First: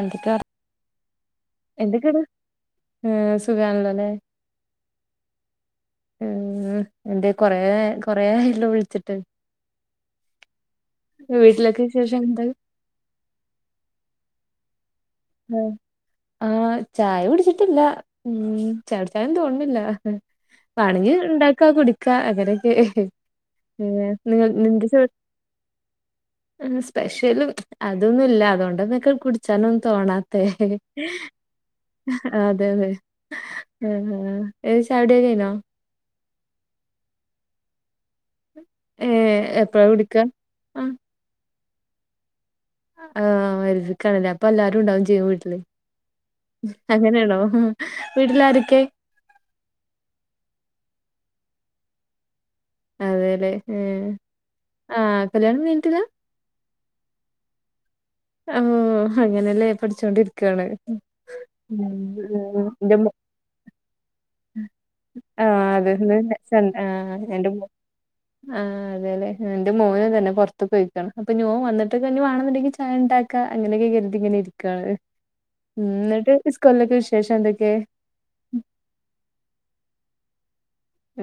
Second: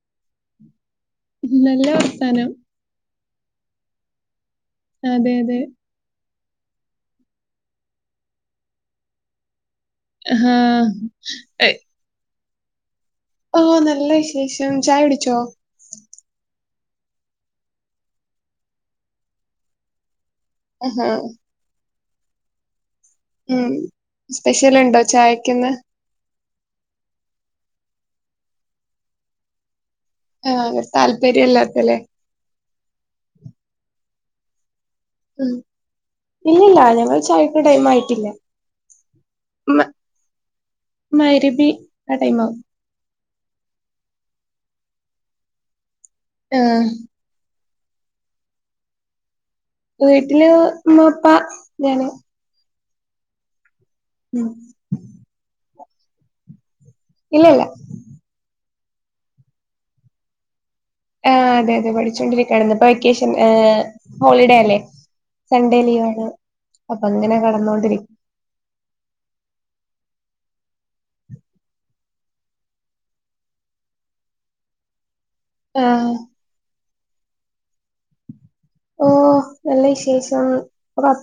എന്തൊക്കെ നല്ല വർത്താനം- ഉം സുഖാനല്ലോല്ലേ അതെ അതെ ഉ എൻറെ കൊറെ കൊറ ആയല്ലോ വിളിച്ചിട്ട് ആ ഹാ വീട്ടിലൊക്കെ വിശേഷം എന്താ ഓ നല്ല വിശേഷം ചായടി ആഹ ആഹ് ചായ കുടിച്ചിട്ടില്ല ഉം ചായകുടിച്ചായ തോന്നില്ല ആഹാ. പണിഞ്ഞ് ഉണ്ടാക്കാ കുടിക്ക് ക്ക അങ്ങനക്കെ ഉം സ്പെഷ്യൽ ഇണ്ടോ ചായക്കന്ന് സ്പെഷ്യലും അതൊന്നും ഇല്ല അതുകൊണ്ടന്നൊക്കെ കുടിച്ചാല തോണാത്തെ ആഹ് താല്പര്യം ഇല്ലാത്തല്ലേ. അതെതെ ഉം ഉം ചായ കുടി കയിഞ്ഞോ ഉം. ഇല്ലില്ല ഞങ്ങൾ ചായക്ക് ടൈം ആയിട്ടില്ല ഏർ മ എപ്പഴാ കുടിക്കാ ആ ക ടൈമാ- ആഹ വരുത് കണല അപ്പൊ എല്ലാരും ഉണ്ടാവും ചെയ്യും വീട്ടില് ആഹ് അങ്ങനേണോ- വീട്ടിലാരുക്കേ വീട്ടില് ഉമ്മാപ്പാ ഞാന്- അതെല്ലെ ഉം. ആഹ് കല്യാണംകഴി ട്ടില്ലാ- ഇല്ല ഇല്ല ആ അങ്ങനെയല്ലേ പഠിച്ചോണ്ടിരിക്കുവയാണ് ആ അതെ അതെ പഠിച്ചോണ്ടിരിക്കയാണ് ഇ ഇപ്പൊ എന്റെ മോ വെക്കേഷൻ ഹോളിഡേ അല്ലേ ആഹ് സൺഡേ അത് ഇന്ന് ലീവണ് സൺ അപ്പൊ ആഹ് അങ്ങനെ എന്റെ മോ കടന്നോണ്ടിരിക്ക ആഹ് അതേല്ലേ. എന്റെ മോനും തന്നെ പൊറ് ത്തുക്കൊ യ്ക്ക്ണ് അപ്പഞോൻ വന്നിട്ട്ക്ക് വാണന്ന് ണ്ടെങ്കിൽ ഉണ്ടാക്ക അങ്ങനൊക്കെ കരുതി ഇങ്ങെനിരിക്കാണ് ഉം ആഹ് എന്നട്ട് ഇസ്കല്ലക്ക [unintelligible] ശേഷം എന്തൊക്കെ ഓ നല്ല വിശേഷം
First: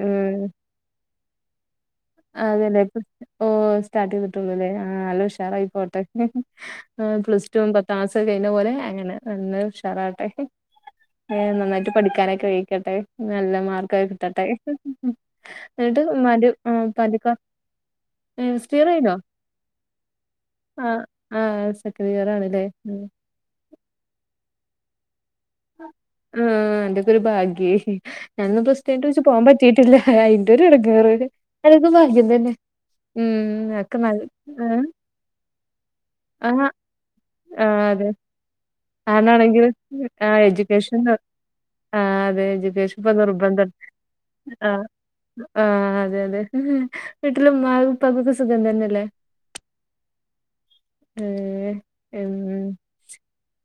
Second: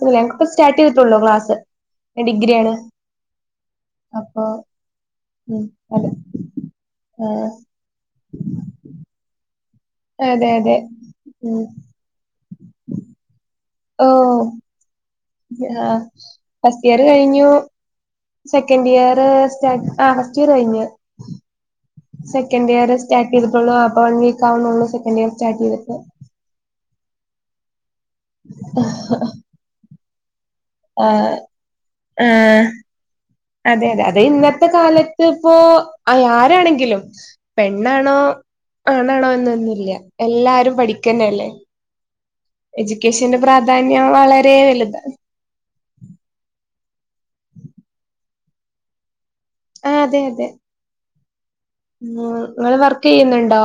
ഉം. സ്റ്റാട്ടയ്ട്ടുള്ളോ ക്ലസ് [inaudible] [inaudible] അതെല്ലേ ഓ സ്റ്റാർട്ട് അപ്പൊ ചെയ്തിട്ടുള്ളുല്ലേ ആഹ് അല്ലോ ഉം ഉഷാറായി പോട്ടെ അതെ ഹ് ഹ് ഹ് പ്ലസ് ആഹ് റ്റുംപത്താ ക്ലാസൊകഴിഞ്ഞ പോലെ അങ്ങനെ നല്ല ഉഷാറാവട്ടെ അതെ അതെ എ ഉം നന്നായിട്ട് പഠിക്കാനൊക്കെ വെഴിക്കട്ടെ നല്ല മാർക്ക് ഓ കിട്ടട്ടെ ആഹ് ന്നട്ട് മരു [unintelligible] ഫസ്റ്റ് ഇയർ കഴിഞ്ഞു ഫസ്റ്റ് സെക്കൻഡ് കഴിഞ്ഞോ ഇയർ സ്റ്റാർട്ടയ്ത് ട്ടൊള്ളു അപ് [unintelligible] ഫസ്റ്റ് [inaudible] ഇയർ സ്റ്റാർ് ആ ഫസ്റ്റ് ഇയർ കഴിഞ്ഞു ആ ആ സെക്കൻഡ് ഇയർ ആണല്ലേ സെക്കൻഡ് ഇയർ ഉം. സ്റ്റാർട്ട് ചെയ്ത് ട്ടൊള്ളു അപ്പ [unintelligible] [unintelligible] ൾ സെക്കൻ് [unintelligible] ചാറ്റയ്ത്ട്ട് ആ അന്റെയൊക്കെ ഒരു ഭാഗ്യെ ഞാനൊന്ന് ബ സ്റ്റേ വെച്ച് പോവാൻ പറ്റിട്ടി യിട്ടില്ല അ [unintelligible] ഒരട്ങ്ങേറ് ആഹ് അതക്കെ ഭാഗ്യം തന്നെ ആഹ് ഉം അതെ ഒക്കെ അതെ ന എ അഹ് ആരാണെങ്കിലും അതെ പെണ്ണാണോ അതാണെങ്കിൽ ആണാണോഎന്നൊന്നുല്ല ആ എല്ലാരും എഡ്യൂക്കേഷൻ പഠിക്കന്നല്ലേ ആ അതെ എഡ്യൂക്കേഷൻ ഇപ്പൊ എജ്യൂക്കേഷന്റെ നിർബന്ധം പ്രാധാന്യം വളരെ വലുത ആഹ് അതെ അതെ വീട്ടിലെ ഉമ്മാക്കും ഉപ്പാക്കൊക്കെ സുഖം തന്നെല്ലേ ആഹ് അതെ അതെ ഉം ഉ ഇങ്ങള് വർക്കയ്യുന്നുണ്ടോ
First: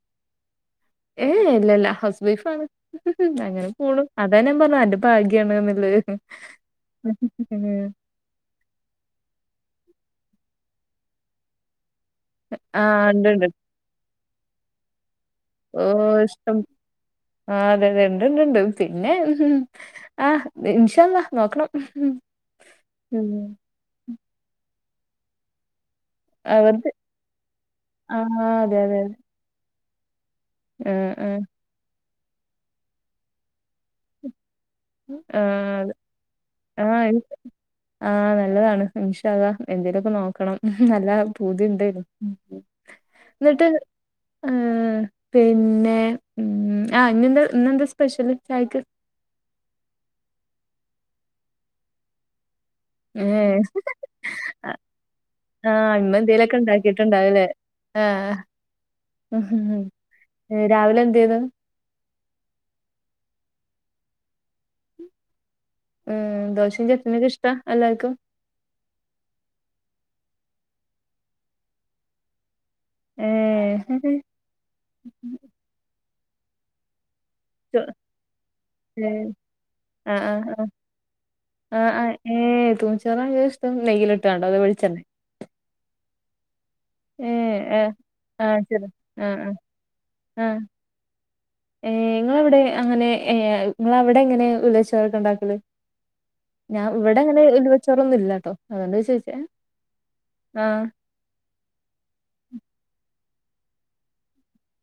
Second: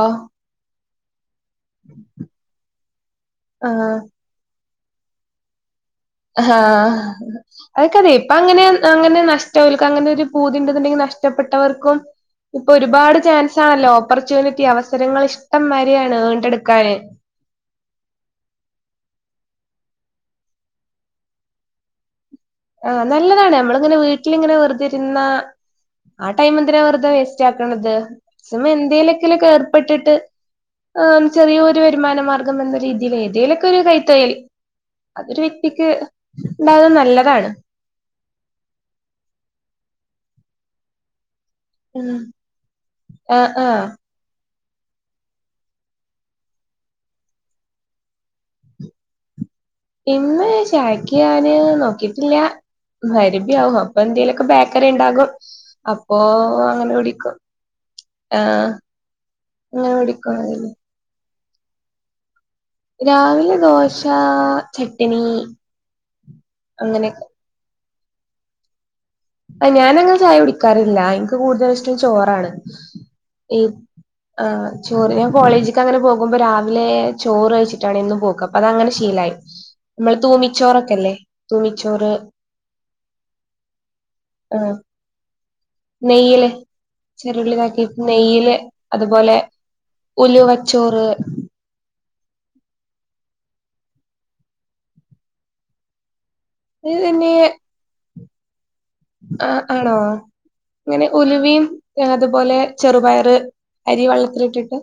ഏ എ ഇല്ലല്ല ഹൗസ് വൈഫ് ആണ് അങ്ങനെ ആഹ് പോണു അതന്നാൻ പറഞ്ഞു ഭാഗ്യാണ്ന്ന്ള്ള ഹ് ആഹ് അഹൊക്കതെ ഇപ്പ അങ്ങനെ അങ്ങനെ നശ് തോൽക്കങ്ങനെ ഒരു പൂതിണ്ട്ന്ന്ണ്ടെങ്കിൽ നഷ്ടപ്പെട്ടവർക്കും ഇപ്പൊ ആ ഒരുപാട് ഉണ്ട് ഉണ്ട് ചാൻസാണല്ലോ ഓർച്ചുണിറ്റി അവസരങ്ങൾ ഇശ് ഓ ഇഷ്ടം ആ അതെ അതെ ഇണ്ട്ണ്ട്ണ്ട് പിന്നെ ഹ് ഹ് ഹ് ആഹ് ഇൻഷള്ളാഹ് നോക്കണം ആഹ് ഉം. നല്ലതാണ് നമ്മളിങ്ങനെ വീട്ടിലിങ്ങനെ വെറുതെ ഇന്ന ആ ടൈം എന്തിനാ അവർക്ക് വെറുത വേസ്റ്റ് ആക്ക്ണത് ആ അതെ അതെ അതെ എന്തേലൊ - - പെട്ടിട്ട് ആ ചെറിയൊരു വരുമാനമാർഗ്ഗം എന്ന രീതിയില് ഏതേലൊക്കെരു കൈതൊഴിൽ അതൊരു ആ ആ വ്യക്തിക്ക്ണ്ടാകുന്നത് നല്ലതാണ് ആ നല്ലതാണ് ഇൻഷാ അള്ളാ എന്തേലോക്കെ നോക്കണം നല്ല പൂതിണ്ട് ആഹ് ന്നിട്ട് ആഹ് ആ പിന്നെ മം ആ ഇന്നെന്താ ഇന്നെന്താ സ്പെഷ്യല് ചായക്ക് ഇന്ന് ചായക്ക് ഞാന്‌ നോക്കിട്ടില്ല മഹാരിബി ഏഹ് ആവും അപ്പൊന്തേലൊക്കെ ബേക്കറി ഉണ്ടാകും ആഹ് ഇമ്മ അപ്പൊ എന്തേലൊക്കെ അങ്ങനെ കുടിക്കും ഇണ്ടാക്കിട്ടുണ്ടാവുല്ലേ ആഹ് ആ അങ്ങനെ കുടിക്കും ഏഹ് അതി രാവിലെ എന്തേന്നു രാവിലെ ദോശാ ചട്ടനി ഉം ദോശിം ചട്ടിണിക്കൊ ഇഷ്ടാ അല്ലാ ക്കും അയ് ഞാൻ അങ്ങനെ ചായ കുടിക്കാറില്ല ഇൻക്ക് കൂട്തൽ ഇഷ്ടം ചോറാണ് ഇ ഏഹ് ആ ചോറ് ഞാൻ കോളേജ്ക്ക് അങ്ങനെ പോ ക്കുമ്പം രാവിലെ ചോറ് ചോ കഴിച്ചിട്ടാണ് എന്നും പോക്ക് അപ്പ അതങ്ങനെ ഏഹ് ശീലായി മ്മള് ആഹ് ആഹ് ആഹ് തൂമിച്ചോറൊക്കെല്ലേ ആഹ് തൂമിച്ചോറ് ആഹ് ട്ട് കാണ്ടോ അതോ ആഹ് വെളിച്ചെണ്ണ നെയ്യില് ചെറുള്ളി ഏഹ് ആഹ് ഇതാക്കിട്ട്. നെയ്യില് ആഹ് ശരി അതുപോലെ ആഹ് ആഹ് ആഹ് ഉലുവച്ചോറ് ഏഹ് ഇങ്ങളവിടെ അങ്ങനെ ഏ ഇങ്ങള് അവിടെ എങ്ങനെ ഉള്ളിചോറൊക്കെണ്ടാക്കല് ഞാൻ ഇവിടെ ഇങ്ങനെ ഉലുവച്ചോറൊന്നും ഇല്ല അ ആണോ ആഹ് ഇങ്ങനെ ഉലുവിം അ അതുപോലെ ചെറുപയറ് അരി വള്ളത്തിലിട്ടിട്ട്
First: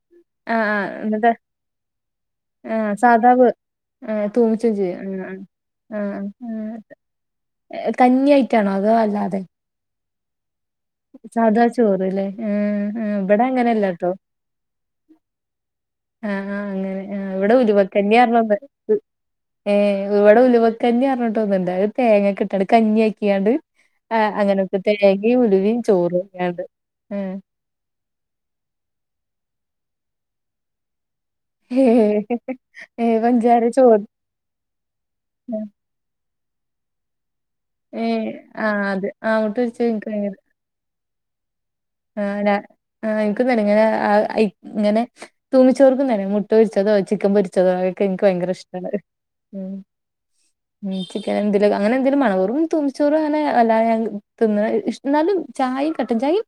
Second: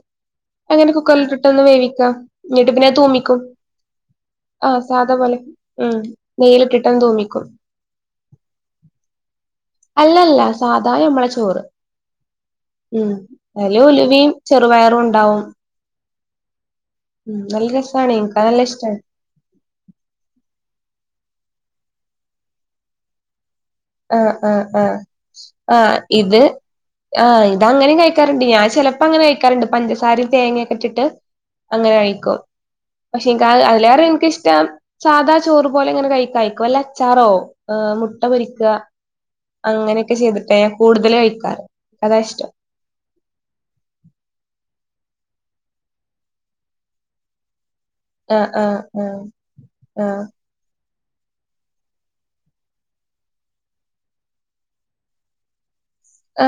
ആ ആ എന്നിട്ട് എന്നിട്ട് ആ പിന്നെ സാധാ തൂമിക്കും പോലെ ആ ആ തൂമിച്ചും സാധാ ചെയ്യും ആ പോലെ ഉം ആ നെയ്യിലിട്ടിട്ടൊന്ന് തൂമിക്കും കഞ്ഞിയായിട്ടാണോ അതോ അതെ അല്ലല്ലാ സാധാ നമ്മളെ ചോറ് ചോറ്ല്ലേ ആഹ് ഉം ആഹ് ഇവിടെ അയില് അങ്ങനെയല്ലാട്ടോ ഉലുവിം ചെറുപയറും ഉണ്ടാവും ആ ആ അങ്ങനെ ആ ഉം ഇവിടെ നല്ല രസാണ് ഉലുവക്കഞ്ഞി എനിക്കത് നല്ല ഇഷ്ടാണ് ഏ ഇവിടെ ഉലുവക്കഞ്ഞി അ കന്നണ്ട് [unintelligible] അത് തേങ്ങൊക്കെ ഇട്ടണ്ട് കഞ്ഞി ആക്കിയാണ്ട് ആ അങ്ങനൊക്കെ തേങ്ങി ഉലുവിം അ ഇത് ആ ഇത് അങ്ങനെ കഴിക്കാറ്ണ്ട് ഞാൻ ചേലപ്പം അങ്ങനെ കഴി ക്കാറുണ്ട് പഞ്ചസാരിം തേങ്യൊക്ക ഇിട്ടിട്ട് ഏ അങ്ങനെ കയിക്കും ഏ പക്ഷെ ഇൻക്ക് പഞ്ചാര ചോറ് അതിലേറെ ഇൻക്കിഷ്ടം സാധാ ചോറ് പോലെ ഇങ്ങനെ കഴി കയി ക് വല്ല അച്ചാറോ ഏഹ് മുട്ട പൊരി ആഹ് അത് ആ മുട്ട പൊര്ച്ചത് ഇൻക് [unintelligible] ഞാൻ കൂടുതല് കഴിക്കാറ് അതാ ആ ഇഷ്ടം ഞാ ആ ഇൻക്കും തന്നെ ഇങ്ങനെ അഅ് ആ ഇങ്ങനെ തുമ്മിച്ചോർക്കും തന്നെ മുട്ട പൊരിച്ചതോ ചിക്കൻ പൊരിച്ചതോ [unintelligible] ആ ആ ഇഷ്ടമാണ് ആ ഉം ആ ഉം ചിക്കൻ എന്തെലൊക്കെ അങ്ങനെ എന്തേലും മാണം വെറും തൂമ്പിച്ചോറും അങ്ങനെ വല്ലാതെ ഞാൻ തിന്ന്ണത് ഇഷ് ഇന്നാലും ചായിം കട്ടൻ ചായിം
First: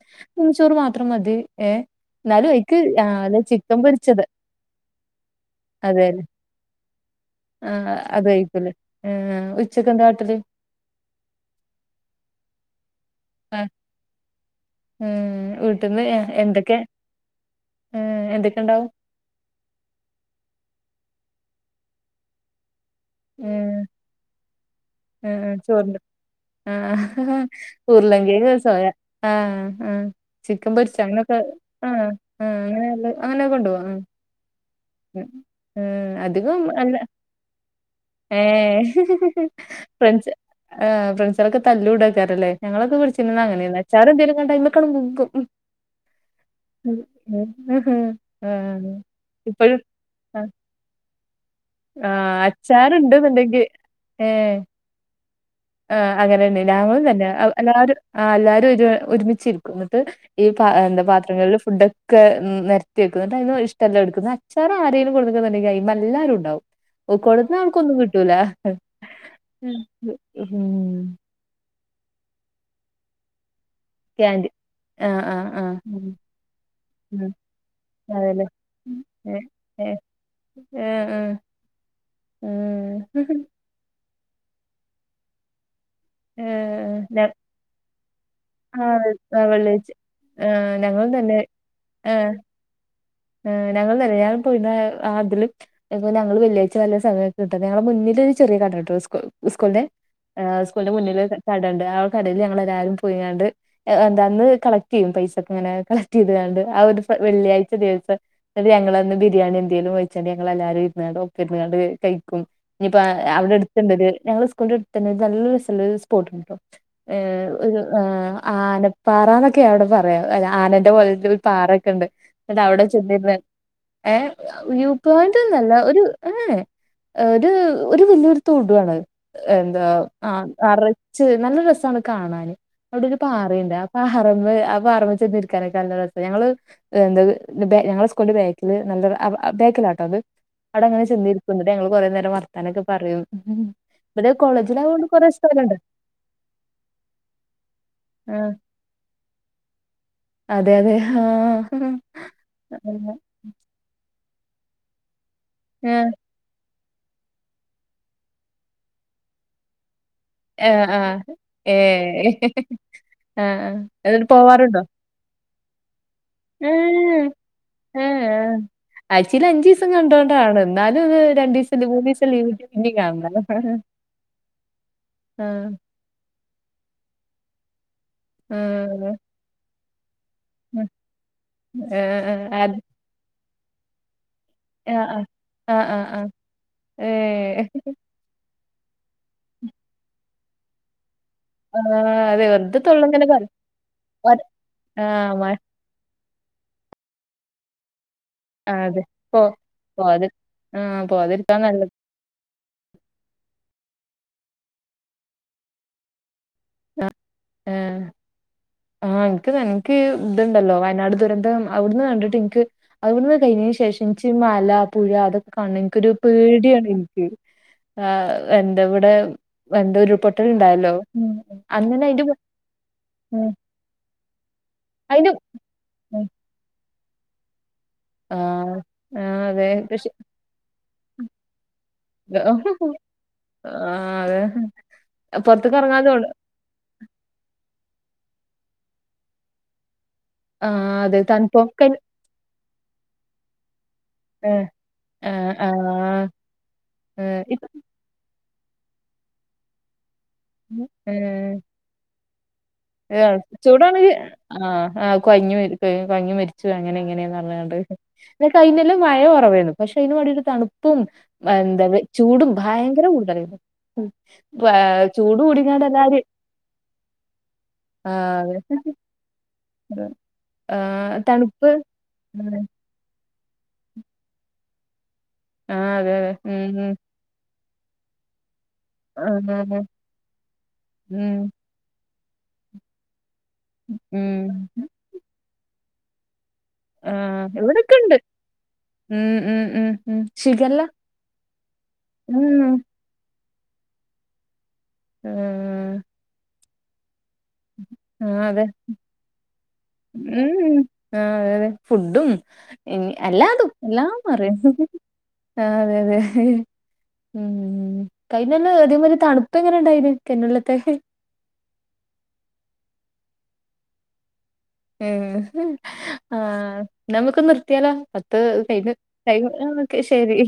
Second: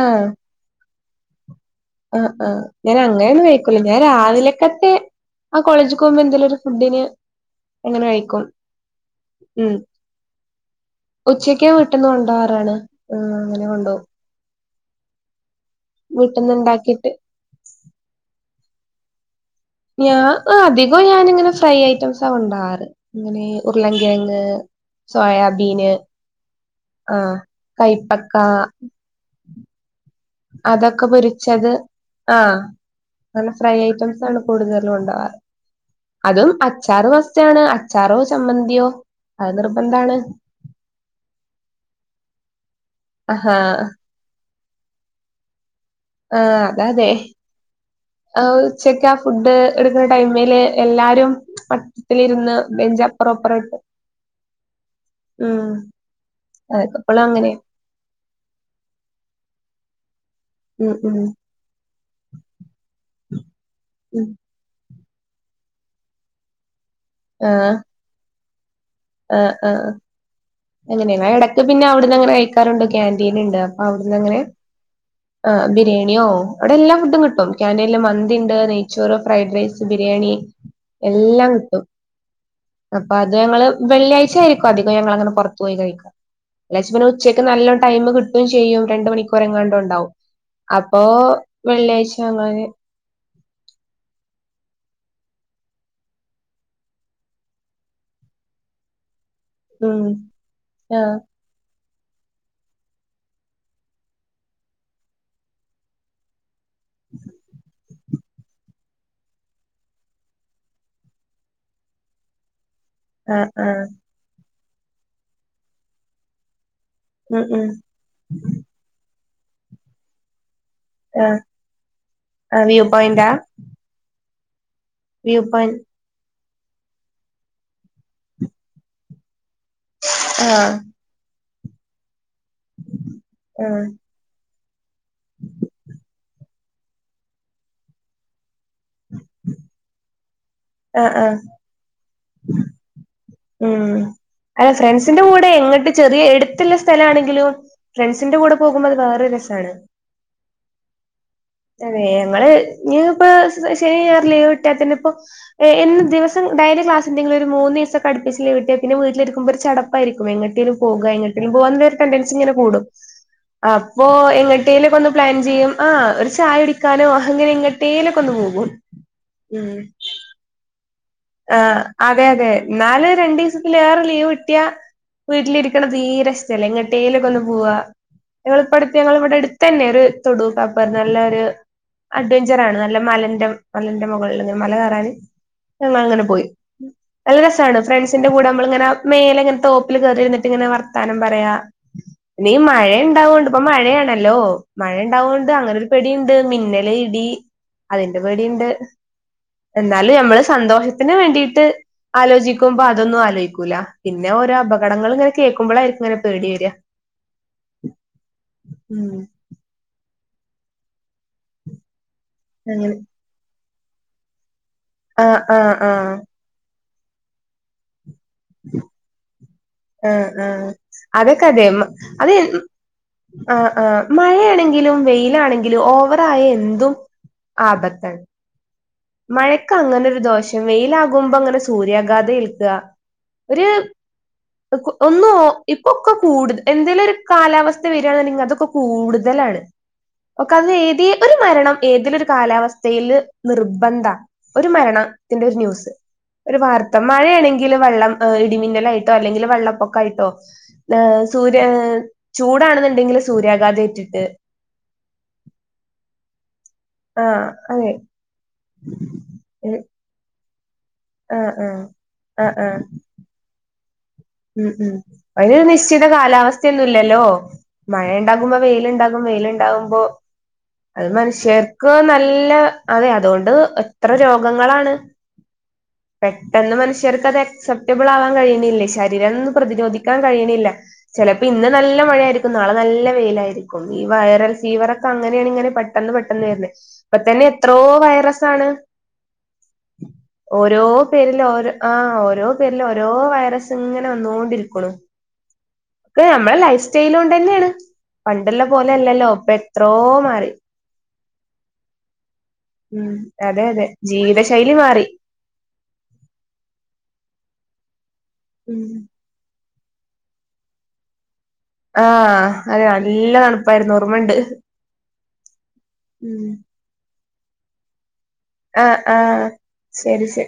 മാത്രം മതി ഏ ആ ആ എന്നാലും അയിക്ക് ഞാൻ ആ അങ്ങനെ അല്ല ഒന്നും കഴിക്കൂല ചിക്കൻ ഞാൻ പൊരിച്ചത് രാവിലക്കത്തെ ആ കോളേജിൽ അതെ പോകുമ്പോ അല്ലേ എന്തെലും ഒരു ഫുഡിന് ആ ഇങ്ങനെ അത് കയിക്കും കഴിക്കൂലേ ഉം ഉച്ചക്ക് എന്താ കാട്ടല് ഉച്ചക്കും വീട്ട്ന്ന് കൊണ്ടാവാറാണ് ഉം അങ്ങനെ കൊണ്ടോവും ഏ വി ട്ട്ന്ന് വീട്ടിന്ന് എന്തൊക്കെ ഇണ്ടാക്കിട്ട് എന്തൊക്കെ ഉണ്ടാവും ഞാ അധികം ഞാനിങ്ങനെ ഫ്രൈ ഐറ്റംസാ കൊണ്ടാവാറ് അങ്ങനെ ഏഹ് ഉരുളങ്കിഴങ്ങ് ഏഹ് സോയാബീന് ചോറിന്റെ ആഹ് ഉർലങ്കയങ്ങ് സോയാ ആഹ് ആഹ് ചിക്കൻ പൊരിച്ച അതൊക്കെ അങ്ങനൊക്കെ പൊരിച്ചത് ആ ആ ആഹ് അങ്ങനെല്ല അങ്ങനെ അങ്ങനെയൊക്കെ ഫ്രൈ കൊണ്ടോവോ ആ [unintelligible] ഉം ഏ അതും അധികം അല്ല അച്ചാറ് മസ്റ്റാണ് അച്ചാറോ ഏ ചമ്മന്തിയോ അത് നിർബന്ധാണ് ഫ്രൻസ് ആ ഫ്രണ്ട്സേളൊക്കെ തല്ലൂടാക്കാരല്ലേ ഞങ്ങളൊക്ക പഠിച്ചിനന്ന് ആഹാ അങ്ങെനെന്ന് അച്ചാറ് എന്തെലും കണ്ട അയ്മ ക്കണ് ബിഗും ആ അതെ അതെ ആ ആഹ് ഉചക്കാ ഫുഡ് ഡ് ഇപ്പഴും എടുക്ണ ആഹ് ടൈമില് എല്ലാരും വട്ടത്തിലിരുന്ന് ബെഞ്ച് അപ്പുറം അപ്പുറം അച്ചാറ്ണ്ട്ന്ന്ണ്ടെങ്കി ഇട്ട് ഉം ആ അങ്ങനെന്നെ അതൊക്കെ ഞങ്ങളും ഇപ്പളും തന്നെ ഔ അങ്ങനെയാ എല്ലാരും ആ എല്ലാരും ഒരു ഒരുമിച്ചിരിക്കും [unintelligible] ത് ഈ പ ഉം എന്താ ഉം പാത്രങ്ങളിൽ ഫുഡൊക്കെ നെരത്തി വെക്കും ഇന്നട്ട് അയ്ന്ന് ഇഷ്ടല്ലത് ഇടുക്കും ഉം ന്ന അച്ചാറാണ് [unintelligible] [unintelligible] എല്ലരും ഉണ്ടാവും ഓ ആഹ് കൊട്ന്നാക്ക് ഒന്നും കിട്ടൂലാ ഉം ഉം എങ്ങനെയെ എടക്ക് പിന്നെ അവി അങ്ങനെ കഴിക്കാറുണ്ട് കന്റീൻ ഇണ്ട് അവിട്ന്ന് അങ്ങനെ ക്യാൻ്റി ആഹ് ആഹ് ആ ആഹ് ഉം ബിരിയെണിയോ അവ്ടെ എല്ലാ ഫുഡും ഉം കിട്ടും ക്യാന്റീനില് മന്തി അതെല്ലേ ഇണ്ട് നെയ്ച്ചോറ് ഏഹ് ഫ്രൈഡ് റൈസ് ഏഹ് ബിരിയാണി ഏഹ് എല്ലാം കിട്ടും ഏഹ് അപ്പൊ അത് ഞങ്ങള് വെള്ളി ആഴ്ചായിരിക്കും അധികം ഞങ്ങള് പോറത്ത് പോയി കഴിക വെള്ളിയാഴ്ച്ച ഏഹ് പിന്നെ ഏഹ് ഉച്ചക്ക് നല്ല ടൈമ് കിട്ടും ചെയ്യും രണ്ട് മണിക്കൂർ ആഹ് എങ്ങാണ്ടോ വെള്ളിയാഴ്ച ഉണ്ടാവും ആഹ് അപ്പോ ഞങ്ങളും വെള്ളിയാഴ്ച അങ്ങള് ഞങ്ങളും തന്നെ പോയി അതില് ഞങ്ങള് വെള്ളിയഴ്ച വല്ല സമയൊക്കെ കിട്ടാനങ്കി ഞങ്ങൾടെ മുന്നില് ഒരു ചെറിയ കട ട്ടോ സ്കൂൾന്റെ ഉം സ്കൂൾന്റെ ആഹ് മുന്നിലോരു കടണ്ട് കടയിൽ ഞങ്ങളല്ലാരും പോയ്യാണ്ട് എന്താന്ന് കളക്ട് ചെയ്യും പൈസ ഒക്കെ ഇങ്ങനെ കളക്ട് ചെയ്താണ്ട് ആ ഒരു വെള്ളിഴിച്ച ദി ഞങ്ങളന്ന് ബിരിയാണി എന്തെലും കഴിച്ചാണ്ട് ഞങ്ങള് എല്ലാരും ഇരുന്നാണ്ട് ഒപ്പം ഇരിന്ന് കാണ്ട്കഴിക്കും ഇനിയിപ്പ ആഹ് അവിടെ ആഹ് എട്ത്ണ്ടോരു ഞ [unintelligible] നല്ലൊരു സ്ലലോ ഒരു സ്പോട്ട്ണ്ടോ ഏ ഉം ഉം ഒരു ആ ആന പാറനോക്കെ ആഹ് [unintelligible] [unintelligible] പാറൊക്കെ ഇണ്ട് ഇന്നട്ട് ആഹ് വ്യൂ അവിടെ പോയിന്റാ [unintelligible] യൂ വ്യൂ പോയറ്റൊന്നും പോയിന്റ് അല്ലാ ഒരു ഏ ഒരു ഒരു വല്ലിയൊരു തോടാണ് എന്താ ആ ആഹ് അർച്ച് നല്ല രസാണ് ക കാണാന് അവിടെ ഒരു പാറിണ്ട് ആ ആഹ് പാറമ്മേ പാറേമ്മേ ചെന്നിരിക്കാന് നല്ല ര പ്പ ഞങ്ങള് എന്തൊ ന്നട്ട് ഞങ്ങളെ സ്ക്കൂളിന്റെ ന നല്ലൊരു ബേക്കിലാട്ടോ അത് അവിടെ അങ്ങെ ആഹ് ആഹ് ചേന്നിരിക്കും ഇന്നട്ട് ഞങ്ങള് കുറെ നേരം വർ ത്താനൊക്കെ പറയുന്നു ഉം അല്ല ഫ്രണ്ട്സിന്റെ കൂടെ സ്ഥലണ്ട് എങ്ങട്ട് ചെറിയ എട്ത്ത്ള്ള സ്ഥല ആണെങ്കിലും ഫ്രണ്ട്സിന്റെ ആഹ് കൂടെ പോകുമ്പോ അത് വേറെ രസാണ് അതെ അതെ ആഹ് അതെ ഞങ്ങള് ആഹ് ഇപ്പ ശരി [unintelligible] ലീവ് വിട്ടത്തിന്പ്പോ ആഹ് ഏന്ന് ആഹ് ദിവസം ഡയറി ക്ലാസ് ന്തെങ്കില ഒരു മൂന്നീസം അട്പ്പിച്ച് ലീവ് കിട്ടിയാ പിന്നെ വീട്ടിലിരിക്കുമ്പോ ഒരു ചട കായിരിക്കും എങ്ങട്ടേലും പോക എങ്ങട്ടേലും പോക ഏഹ് ടെൻഡൻസി ഇങ്ങനെ കൂടും ആഹ് ആഹ് അപ്പോ എന്നിട്ട് പോവാറുണ്ടോ? എങ്ങട്ടലുംക്കെ ഒന്ന് പ്ലാൻ ചെയ്യും. ആഹ ഒരു ചായ കുടിക്കാനോ ഏഹ് അങ്ങനെ ഏഹ് എങ്ങട്ടേലൊക്കെ ഒന്ന് ഏഹ് പോകും ആഴ്ചയിൽ ഉം അഞ്ചീസം കണ്ടോണ്ടാണ്. എന്നാലും അത് ആ രണ്ടീസം ലീ അതെ മൂന്നീസം ലീവ് അതെ കിട്ടിയാ പിന്നിം ന്നാല് കാണണം. രണ്ടീസത്തിലേറെ ലീവ് കിട്ടിയ ആഹ് വീട്ടിലിരിക്കണ തീരെഇഷ്ടല്ല എങ്ങട്ടേലൊക്കെ ഒന്ന് പോവാ ഞങ്ങള് ഇപ്പടുത്ത് ആഹ് ഞങ്ങളിവിടെ അടുത്തന്നെ [unintelligible] തൊടു പപ്പർ നല്ലൊരു ഏഹ് ഏഹ് അഡ്വഞ്ചറാണ് അത് നല്ല മലന്റെ മലന്റെ മൊകളില്ങ്ങ മല ആഹ് കേറാന് ആഹ് ആഹ് ഞങ്ങൾ ആഹ് അങ്ങനെ ആഹ് പോയി നല്ലരസാണ് ഏഹ് ഫ്രണ്ട്സിന്റെ കൂടെ നമ്മൾങ്ങനെ മേലങ്ങനെ തോപ്പിൽ കേറിര്ന്ന്ട്ട്ങ്ങെ വർത്താനം പറയാ ആഹ് അതെ ഇനി വെറുതെ തൊള്ളിങ്ങനെ പറ മഴണ്ടാവൊണ്ട് ഇപ്പ മഴയാണല്ലോ ഒര് ആഹ് മ മഴണ്ടാവോണ്ട് അങ്ങനെ ഒരു പേടിയ് മിന്നല് ഇടി അതെ വെടിണ്ട് ആഹ് അതെ പോ എന്നാലും പോവാതി നമ്മള് ആഹ് സന്തോഷത്തിന്ന് പോവാതിരിക്കാ വേണ്ടീട്ട് നല്ലത്. ആലോചിക്കുമ്പോ അതൊന്നും ആലോയ് ക്കൂല പിന്ന ഓരോ അപകടങ്ങൾങ്ങനെ കേക്കുമ്പളായിര്ക്കും ങ്ങനെ ആ ആഹ് ഉം ആഹ് ൻക്ക് നൻക്ക് ഇതുണ്ടല്ലോ വയനാട് ദുരന്തം അവ്ട്ന്ന് കണ്ട് അങ്ങനെ [unintelligible] ശേഷം [unintelligible] പുഴ ആഹ് ആഹ് അതൊക്കാണ്ണം ൻക്കൊരു ആഹ് പേടിയാണ് ആ എൻ്റവ്ടെ എന്ത ആഹ് ആഹ് ഉരുൾപൊട്ടല്ണ്ടായല്ലോ അതൊക്കെ അതെ അത് ആഹ് മഴയാണെങ്കിലും അയിന്റെ വെയിലാണെങ്കിലും ഓവറായി എന്തും ആപത്താണ് ആഹ് ആഹ് അതെ പക്ഷെ മഴക്കങ്ങനൊര് ദോഷം വെയിലാകുമ്പോങ്ങനെ സൂര്യാഘാതേൽക്കാ ഒര് ആഹ് അതെ ഒന്നോ പുറത്ത്ക്ക് ഇറങ്ങാൻ ഇപ്പൊക്കെ തോണ് [unintelligible] എന്തേലൊരു കാലാ അവസ്ഥ വരാണെന്ന്ണ്ടെങ്കി അതൊക്കെ കൂടുതലാണ് [unintelligible] ആഹ് ഏതീ അതെ ഒരു മരണം തണുപ്പൊക്കെ ഏതീലൊരു കാലാവസ് വെയില് നിർ ആഹ് ഒരു മരണത്തിന്റെ ആഹ് ഒരു ന്യൂസ്, ആഹ് ഒരു വാർത്ത ആഹ് ഇപ്പ മഴയാണെങ്കിൽ വെള്ളം ഇടിമിന്നലായിട്ടോ, അല്ലെങ്കിൽ വെള്ളപ്പൊക്കായിട്ടോ ആ ഏഹ് സൂര്യ ചൂടാണെന്നുണ്ടെങ്കിൽ സൂര്യാഘാതം ചൂടാണെങ്കി ഏറ്റിട്ട് ആ ആ കൊഴഞ്ഞുവരും ലേ കൊഴഞ്ഞു വരും ച്ച് അങ്ങനെ ഇങ്ങനെയന്ന് ആഹ് അതെ പറഞ്ഞണ്ട് കഴിഞ്ഞൊല്ലം മഴ കുറവാരുന്നു ആഹ് പക്ഷെ അയ്നു വാണ്ടീട്ട് തണുപ് പ്പും ആഹ് എന്താ ചൂടും ആഹ് ആഹ് ഭയങ്കര കൂടുതലായിരുന്നു ഉം. ഉം ഉം ചൂട് അതിനൊരു കൂടിങ്ങാണ്ട് നിശ്ചിത എല്ലാരും കാലാവസ്ഥെന്നും ഇല്ലല്ലോ. ആഹ് മഴയണ്ടാകുമ്പോ വെയില്ണ്ടാകും വെയില് ഉണ്ടാവുമ്പോ അത് ആഹ് തണുപ്പ് മനുഷ്യർക്കും നല്ല ആഹ് ഇതോണ്ട് എത്ര രോഗങ്ങളാണ് അതെ അതെ ഉം പെട്ടെന്ന് മനുഷ്യർക്ക് അത് എക്സെപ് റ്റബിൾ ആവാൻ കയ്യിണില്ലേ ഉം അതിനന്നും ആഹ് പ്രതിരോധിക്കാൻ കഴിയ്ണില്ല ഉം ചെലപ്പോ ഇന്ന് നല്ല മഴയാരിക്കും ക്കും നാളെ നല്ല വെയിലായിരി രിക്കും ഈ ഉം വൈറൽ ഫീവറൊക്കെ അങ്ങനെയാണ് ഇങ്ങനെ പെ പെട്ടെന്ന് പെട്ടെന്ന് വര്ണ്. ഇപ്പതന്നെ ആഹ് എത്രോ ഇവിടൊക്കെണ്ട് വൈറസ് ആണ് ഉം ഉം ഉം ഉം ശിഖല്ല ഓരോ പേരിലും ഓരോ ആ ഓരോ ഉം പേരിലും ഓരോ വൈറസ് ഇങ്ങനെ വന്നുകോണ്ടിരിക് ഉം ക്കെ നമ്മളെ ലൈ [unintelligible] തന്ന്യാണ്, ആഹ് പണ്ട്ള്ള അതെ പോലെയല്ലല്ലോ പെ എത്രോ മാറി ആ, അതെതെ ഫുഡും ഉം അതെ എല്ലാതും അതെ എല്ലാം മാറിണ് ജീവിതശൈലി മാറി ആ അതെ അതെ ഉം ഉം ഉം കഴിഞ്ഞൊല്ലം ഉം അധികം വലിയ തണുപ്പ് ഇപ്പം, എങ്ങനെ ഉണ്ടായിന് കഴിഞ്ഞൊല്ലത്തെ ആഅതെ നല്ല തണുപ്പായിരുന്നു ഓർമയുണ്ട് ഉം ആ നമക്കൊന്ന [inaudible] അത്ത് കൽ ആഹ് ആഹ് കൈ ശരി